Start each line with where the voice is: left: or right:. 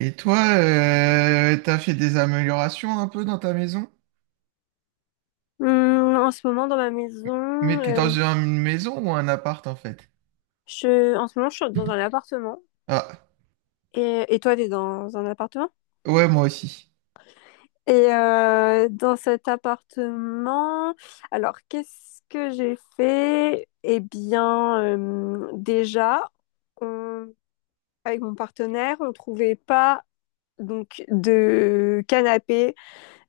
right: Et toi, t'as fait des améliorations un peu dans ta maison?
left: En ce moment, dans ma maison,
right: Mais t'es dans
left: euh,
right: une maison ou un appart en fait?
left: je, en ce moment, je suis dans un appartement.
right: Ah,
left: Et toi, t'es dans un appartement?
right: ouais, moi aussi.
left: Et dans cet appartement, alors qu'est-ce que j'ai fait? Eh bien, déjà, on- avec mon partenaire, on trouvait pas donc de canapé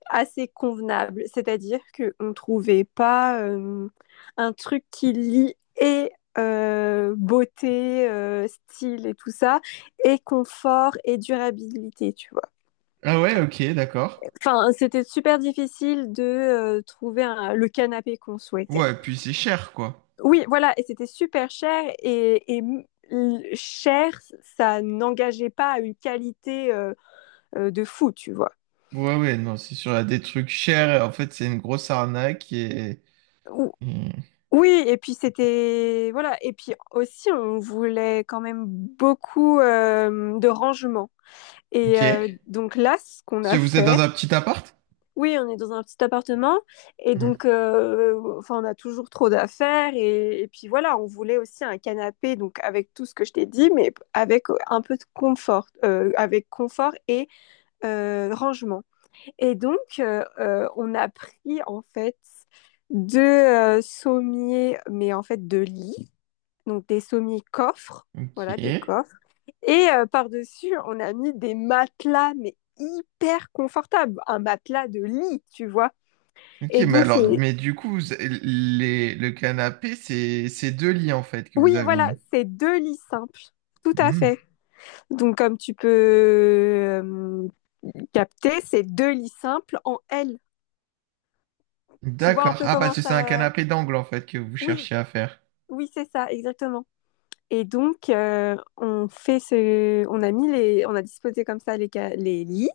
left: assez convenable. C'est-à-dire qu'on ne trouvait pas un truc qui lie et beauté, style et tout ça, et confort et durabilité, tu vois.
right: Ah ouais, ok, d'accord.
left: Enfin, c'était super difficile de trouver le canapé qu'on souhaitait.
right: Ouais, puis c'est cher quoi.
left: Oui, voilà, et c'était super cher et cher, ça n'engageait pas à une qualité de fou, tu vois.
right: Ouais, ouais, non, c'est sûr, il y a des trucs chers. En fait, c'est une grosse arnaque et... Hmm.
left: Oui, et puis c'était voilà, et puis aussi on voulait quand même beaucoup de rangement.
right: Ok.
left: Et donc là, ce qu'on
right: Si
left: a
right: vous êtes dans
left: fait,
right: un petit appart?
left: oui, on est dans un petit appartement, et
right: Hmm.
left: donc enfin on a toujours trop d'affaires, et puis voilà, on voulait aussi un canapé, donc avec tout ce que je t'ai dit, mais avec un peu de confort, avec confort et rangement. Et donc on a pris en fait deux sommiers, mais en fait deux lits donc des sommiers-coffres,
right: Ok.
left: voilà, des coffres. Et par-dessus, on a mis des matelas, mais hyper confortables, un matelas de lit, tu vois.
right: Ok,
left: Et
right: mais
left: donc,
right: alors,
left: c'est.
right: mais du coup, vous- les, le canapé, c'est deux lits en fait que vous
left: Oui,
right: avez
left: voilà,
right: mis.
left: c'est deux lits simples, tout à fait.
right: Hmm.
left: Donc, comme tu peux capter, c'est deux lits simples en L. Tu vois un
right: D'accord.
left: peu
right: Ah,
left: comment
right: parce que c'est un
left: ça.
right: canapé d'angle, en fait, que vous
left: Oui,
right: cherchez à faire.
left: oui, c'est ça, exactement. Et donc, on fait ce, on a mis les, on a disposé comme ça les, les lits.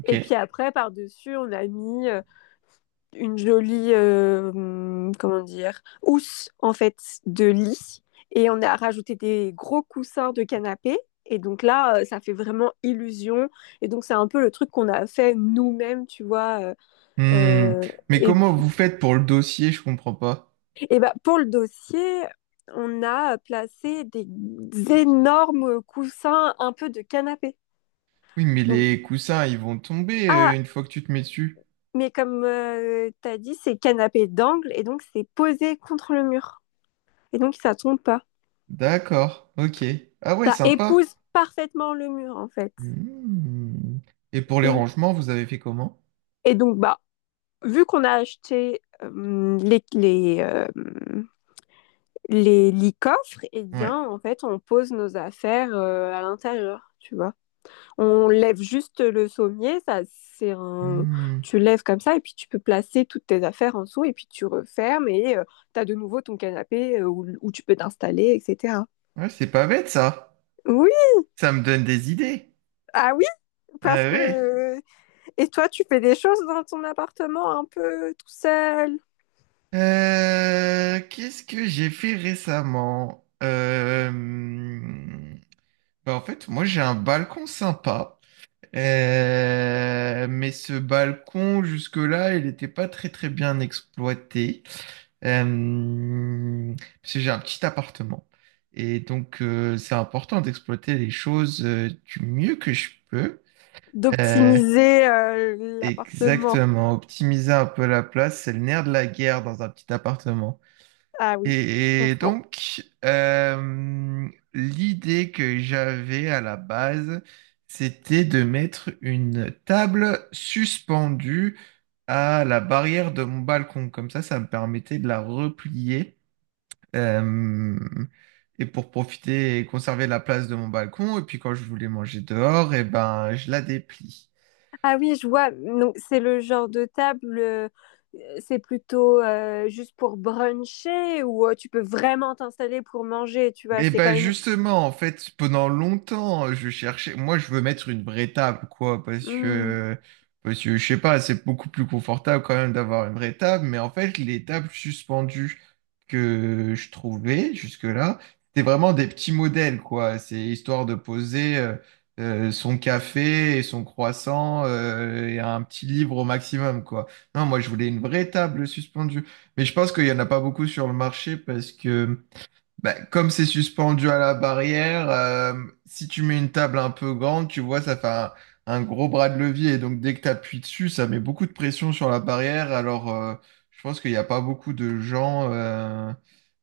right: Ok.
left: Et puis après, par-dessus, on a mis une jolie, comment dire, housse en fait de lit. Et on a rajouté des gros coussins de canapé. Et donc là, ça fait vraiment illusion. Et donc c'est un peu le truc qu'on a fait nous-mêmes, tu vois.
right: Hmm. Mais
left: Et
right: comment
left: puis,
right: vous faites pour le dossier? Je comprends pas.
left: et bah, pour le dossier, on a placé des énormes coussins un peu de canapé.
right: Oui, mais
left: Donc,
right: les coussins, ils vont tomber
left: ah,
right: une fois que tu te mets dessus.
left: mais comme t'as dit, c'est canapé d'angle et donc c'est posé contre le mur. Et donc ça tombe pas.
right: D'accord. Ok. Ah ouais,
left: Ça
right: sympa.
left: épouse parfaitement le mur en fait.
right: Hmm. Et pour les
left: Et,
right: rangements, vous avez fait comment?
left: et donc bah vu qu'on a acheté les coffres, et eh
right: Ouais.
left: bien en fait on pose nos affaires à l'intérieur, tu vois. On lève juste le sommier, ça, c'est un...
right: Hmm.
left: tu lèves comme ça et puis tu peux placer toutes tes affaires en dessous et puis tu refermes et tu as de nouveau ton canapé où tu peux t'installer, etc.
right: Ouais, c'est pas bête, ça.
left: Oui,
right: Ça me donne des idées.
left: ah oui, parce
right: Ah ouais.
left: que... Et toi, tu fais des choses dans ton appartement un peu tout seul,
right: Qu'est-ce que j'ai fait récemment? Hmm. Bah, en fait, moi j'ai un balcon sympa. Mais ce balcon jusque-là, il n'était pas très très bien exploité, Euh, parce que j'ai un petit appartement. Et donc c'est important d'exploiter les choses du mieux que je peux. Euh,
left: d'optimiser l'appartement.
right: exactement, optimiser un peu la place, c'est le nerf de la guerre dans un petit appartement.
left: Ah oui, je
right: Et
left: comprends.
right: donc, l'idée que j'avais à la base, c'était de mettre une table suspendue à la barrière de mon balcon. Comme ça me permettait de la replier euh, et pour profiter et conserver la place de mon balcon. Et puis quand je voulais manger dehors, et ben, je la déplie.
left: Ah oui, je vois. Donc, c'est le genre de table, c'est plutôt juste pour bruncher ou tu peux vraiment t'installer pour manger, tu vois.
right: Mais
left: C'est
right: bah
left: quand même.
right: justement, en fait, pendant longtemps, je cherchais. Moi, je veux mettre une vraie table, quoi,
left: Hmm,
right: parce que je sais pas, c'est beaucoup plus confortable quand même d'avoir une vraie table. Mais en fait, les tables suspendues que je trouvais jusque-là, c'était vraiment des petits modèles, quoi. C'est histoire de poser son café et son croissant et un petit livre au maximum, quoi. Non, moi, je voulais une vraie table suspendue. Mais je pense qu'il y en a pas beaucoup sur le marché parce que bah, comme c'est suspendu à la barrière, si tu mets une table un peu grande, tu vois, un gros bras de levier. Et donc, dès que tu appuies dessus, ça met beaucoup de pression sur la barrière. Alors, je pense qu'il n'y a pas beaucoup de gens euh,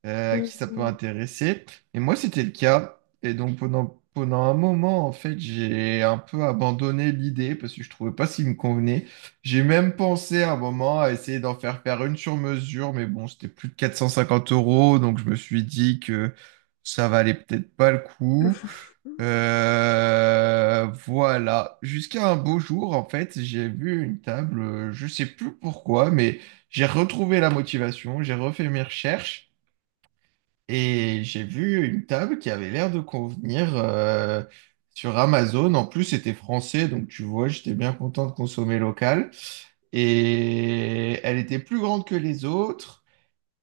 right: euh, à
left: hmm,
right: qui ça peut
left: hmm.
right: intéresser. Et moi, c'était le cas. Et donc, pendant un moment, en fait, j'ai un peu abandonné l'idée parce que je trouvais pas s'il me convenait. J'ai même pensé à un moment à essayer d'en faire faire une sur mesure, mais bon, c'était plus de 450 euros, donc je me suis dit que ça valait peut-être pas le coup. Voilà. Jusqu'à un beau jour, en fait, j'ai vu une table, je sais plus pourquoi, mais j'ai retrouvé la motivation, j'ai refait mes recherches et j'ai vu une table qui avait l'air de convenir sur Amazon. En plus, c'était français, donc tu vois, j'étais bien content de consommer local. Et elle était plus grande que les autres,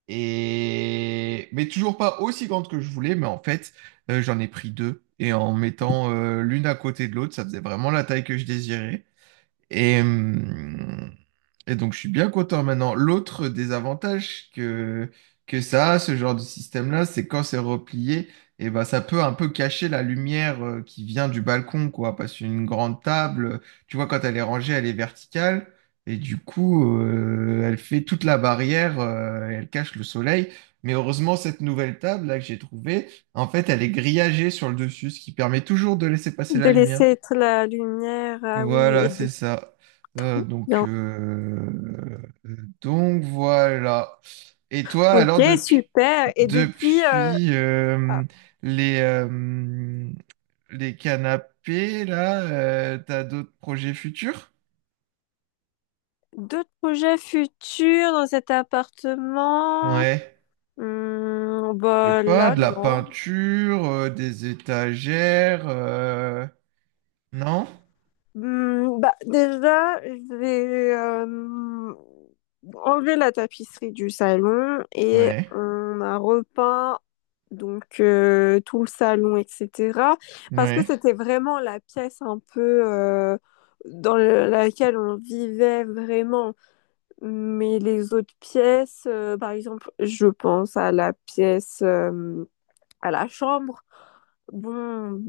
right: et... mais toujours pas aussi grande que je voulais. Mais en fait, j'en ai pris deux. Et en mettant l'une à côté de l'autre, ça faisait vraiment la taille que je désirais. Et, hum, et donc, je suis bien content maintenant. Que ça a, ce genre de système-là, c'est quand c'est replié, et ben, ça peut un peu cacher la lumière qui vient du balcon, quoi. Parce qu'une grande table, tu vois, quand elle est rangée, elle est verticale. Et du coup, elle fait toute la barrière, et elle cache le soleil. Mais heureusement, cette nouvelle table là que j'ai trouvée, en fait, elle est grillagée sur le dessus, ce qui permet toujours de laisser passer la
left: De laisser
right: lumière.
left: être la lumière, ah oui, et
right: Voilà, c'est
left: de.
right: ça. Euh,
left: Trop
right: donc,
left: bien.
right: euh, donc voilà. Et toi,
left: Ok,
right: alors depuis
left: super. Et depuis,
right: depuis
left: ah,
right: les euh, les canapés là, t'as d'autres projets futurs?
left: d'autres projets futurs dans cet appartement?
right: Ouais.
left: Hmm,
right: J'ai
left: bah
right: pas
left: là,
right: de la
left: non.
right: peinture, des étagères, non?
left: Hmm, bah, déjà, je vais enlever la tapisserie du salon et
right: Ouais.
left: on a repeint donc tout le salon, etc. Parce que
right: Ouais.
left: c'était vraiment la pièce un peu dans laquelle on vivait vraiment. Mais les autres pièces, par exemple, je pense à la pièce à la chambre. Bon,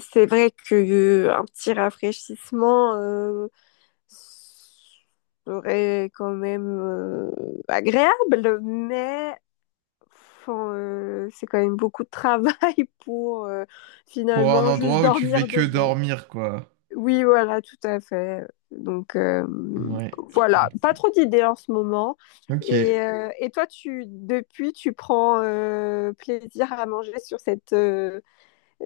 left: c'est vrai que un petit rafraîchissement serait quand même agréable, mais enfin, c'est quand même beaucoup de travail pour
right: Pour un
left: finalement juste
right: endroit où tu fais
left: dormir
right: que
left: dedans.
right: dormir, quoi.
left: Oui, voilà, tout à fait. Donc
right: Ouais, je
left: voilà, pas
right: comprends.
left: trop d'idées en ce moment.
right: Ok.
left: Et toi, tu depuis, tu prends plaisir à manger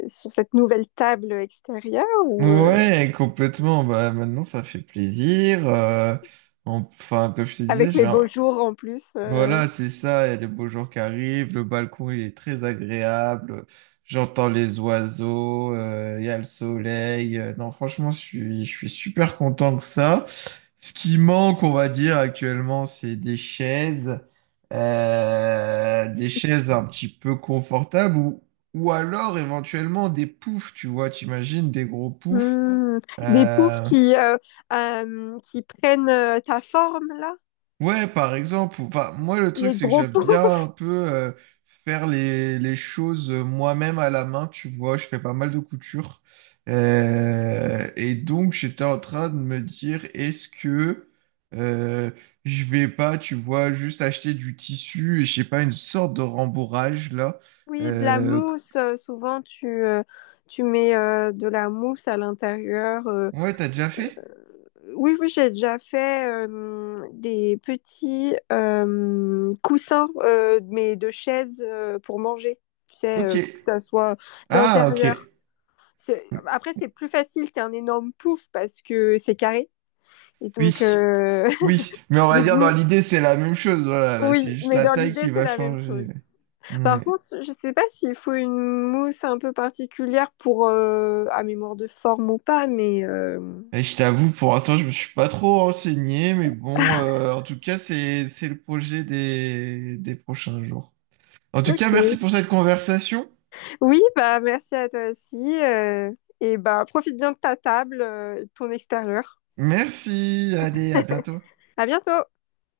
left: sur cette nouvelle table extérieure ou
right: Ouais, complètement. Bah, maintenant, ça fait plaisir. En- enfin, comme je te disais,
left: avec les beaux
right: genre,
left: jours en plus
right: voilà, c'est ça. Il y a les beaux jours qui arrivent. Le balcon, il est très agréable. J'entends les oiseaux. Il y a le soleil. Non, franchement, je suis super content que ça. Ce qui manque, on va dire, actuellement, c'est des chaises. Des chaises un petit peu confortables ou alors éventuellement des poufs, tu vois. T'imagines des gros poufs
left: hmm, des poufs
right: euh,
left: qui prennent ta forme là.
right: ouais, par exemple, enfin, moi le truc
left: Les
right: c'est que
left: gros
right: j'aime bien
left: poufs.
right: un peu faire les choses moi-même à la main, tu vois, je fais pas mal de couture. Et donc j'étais en train de me dire, est-ce que euh, je vais pas, tu vois, juste acheter du tissu et je sais pas, une sorte de rembourrage là.
left: Oui, de la
right: Euh,
left: mousse. Souvent, tu tu mets de la mousse à l'intérieur.
right: ouais, t'as déjà fait?
left: Oui, oui, j'ai déjà fait des petits coussins, mais de chaises pour manger. Tu sais,
right: Ok.
left: que ça soit
right: Ah, ok.
left: d'intérieur. C'est... Après, c'est plus facile qu'un énorme pouf parce que c'est carré. Et donc,
right: Oui. Oui, mais on va
left: Donc
right: dire
left: oui,
right: dans l'idée, c'est la même chose. Voilà, là,
left: oui,
right: c'est juste
left: mais
right: la
left: dans
right: taille
left: l'idée,
right: qui
left: c'est
right: va
left: la même
right: changer.
left: chose.
right: Ouais.
left: Par contre, je sais pas s'il faut une mousse un peu particulière pour à mémoire de forme ou pas, mais
right: Et je t'avoue, pour l'instant, je me suis pas trop renseigné, mais bon, en tout cas, c'est le projet des prochains jours. En tout cas, merci
left: ok.
right: pour cette conversation.
left: Oui, bah merci à toi aussi. euh, et bah profite bien de ta table et de ton extérieur.
right: Merci. Allez, à bientôt.
left: À bientôt!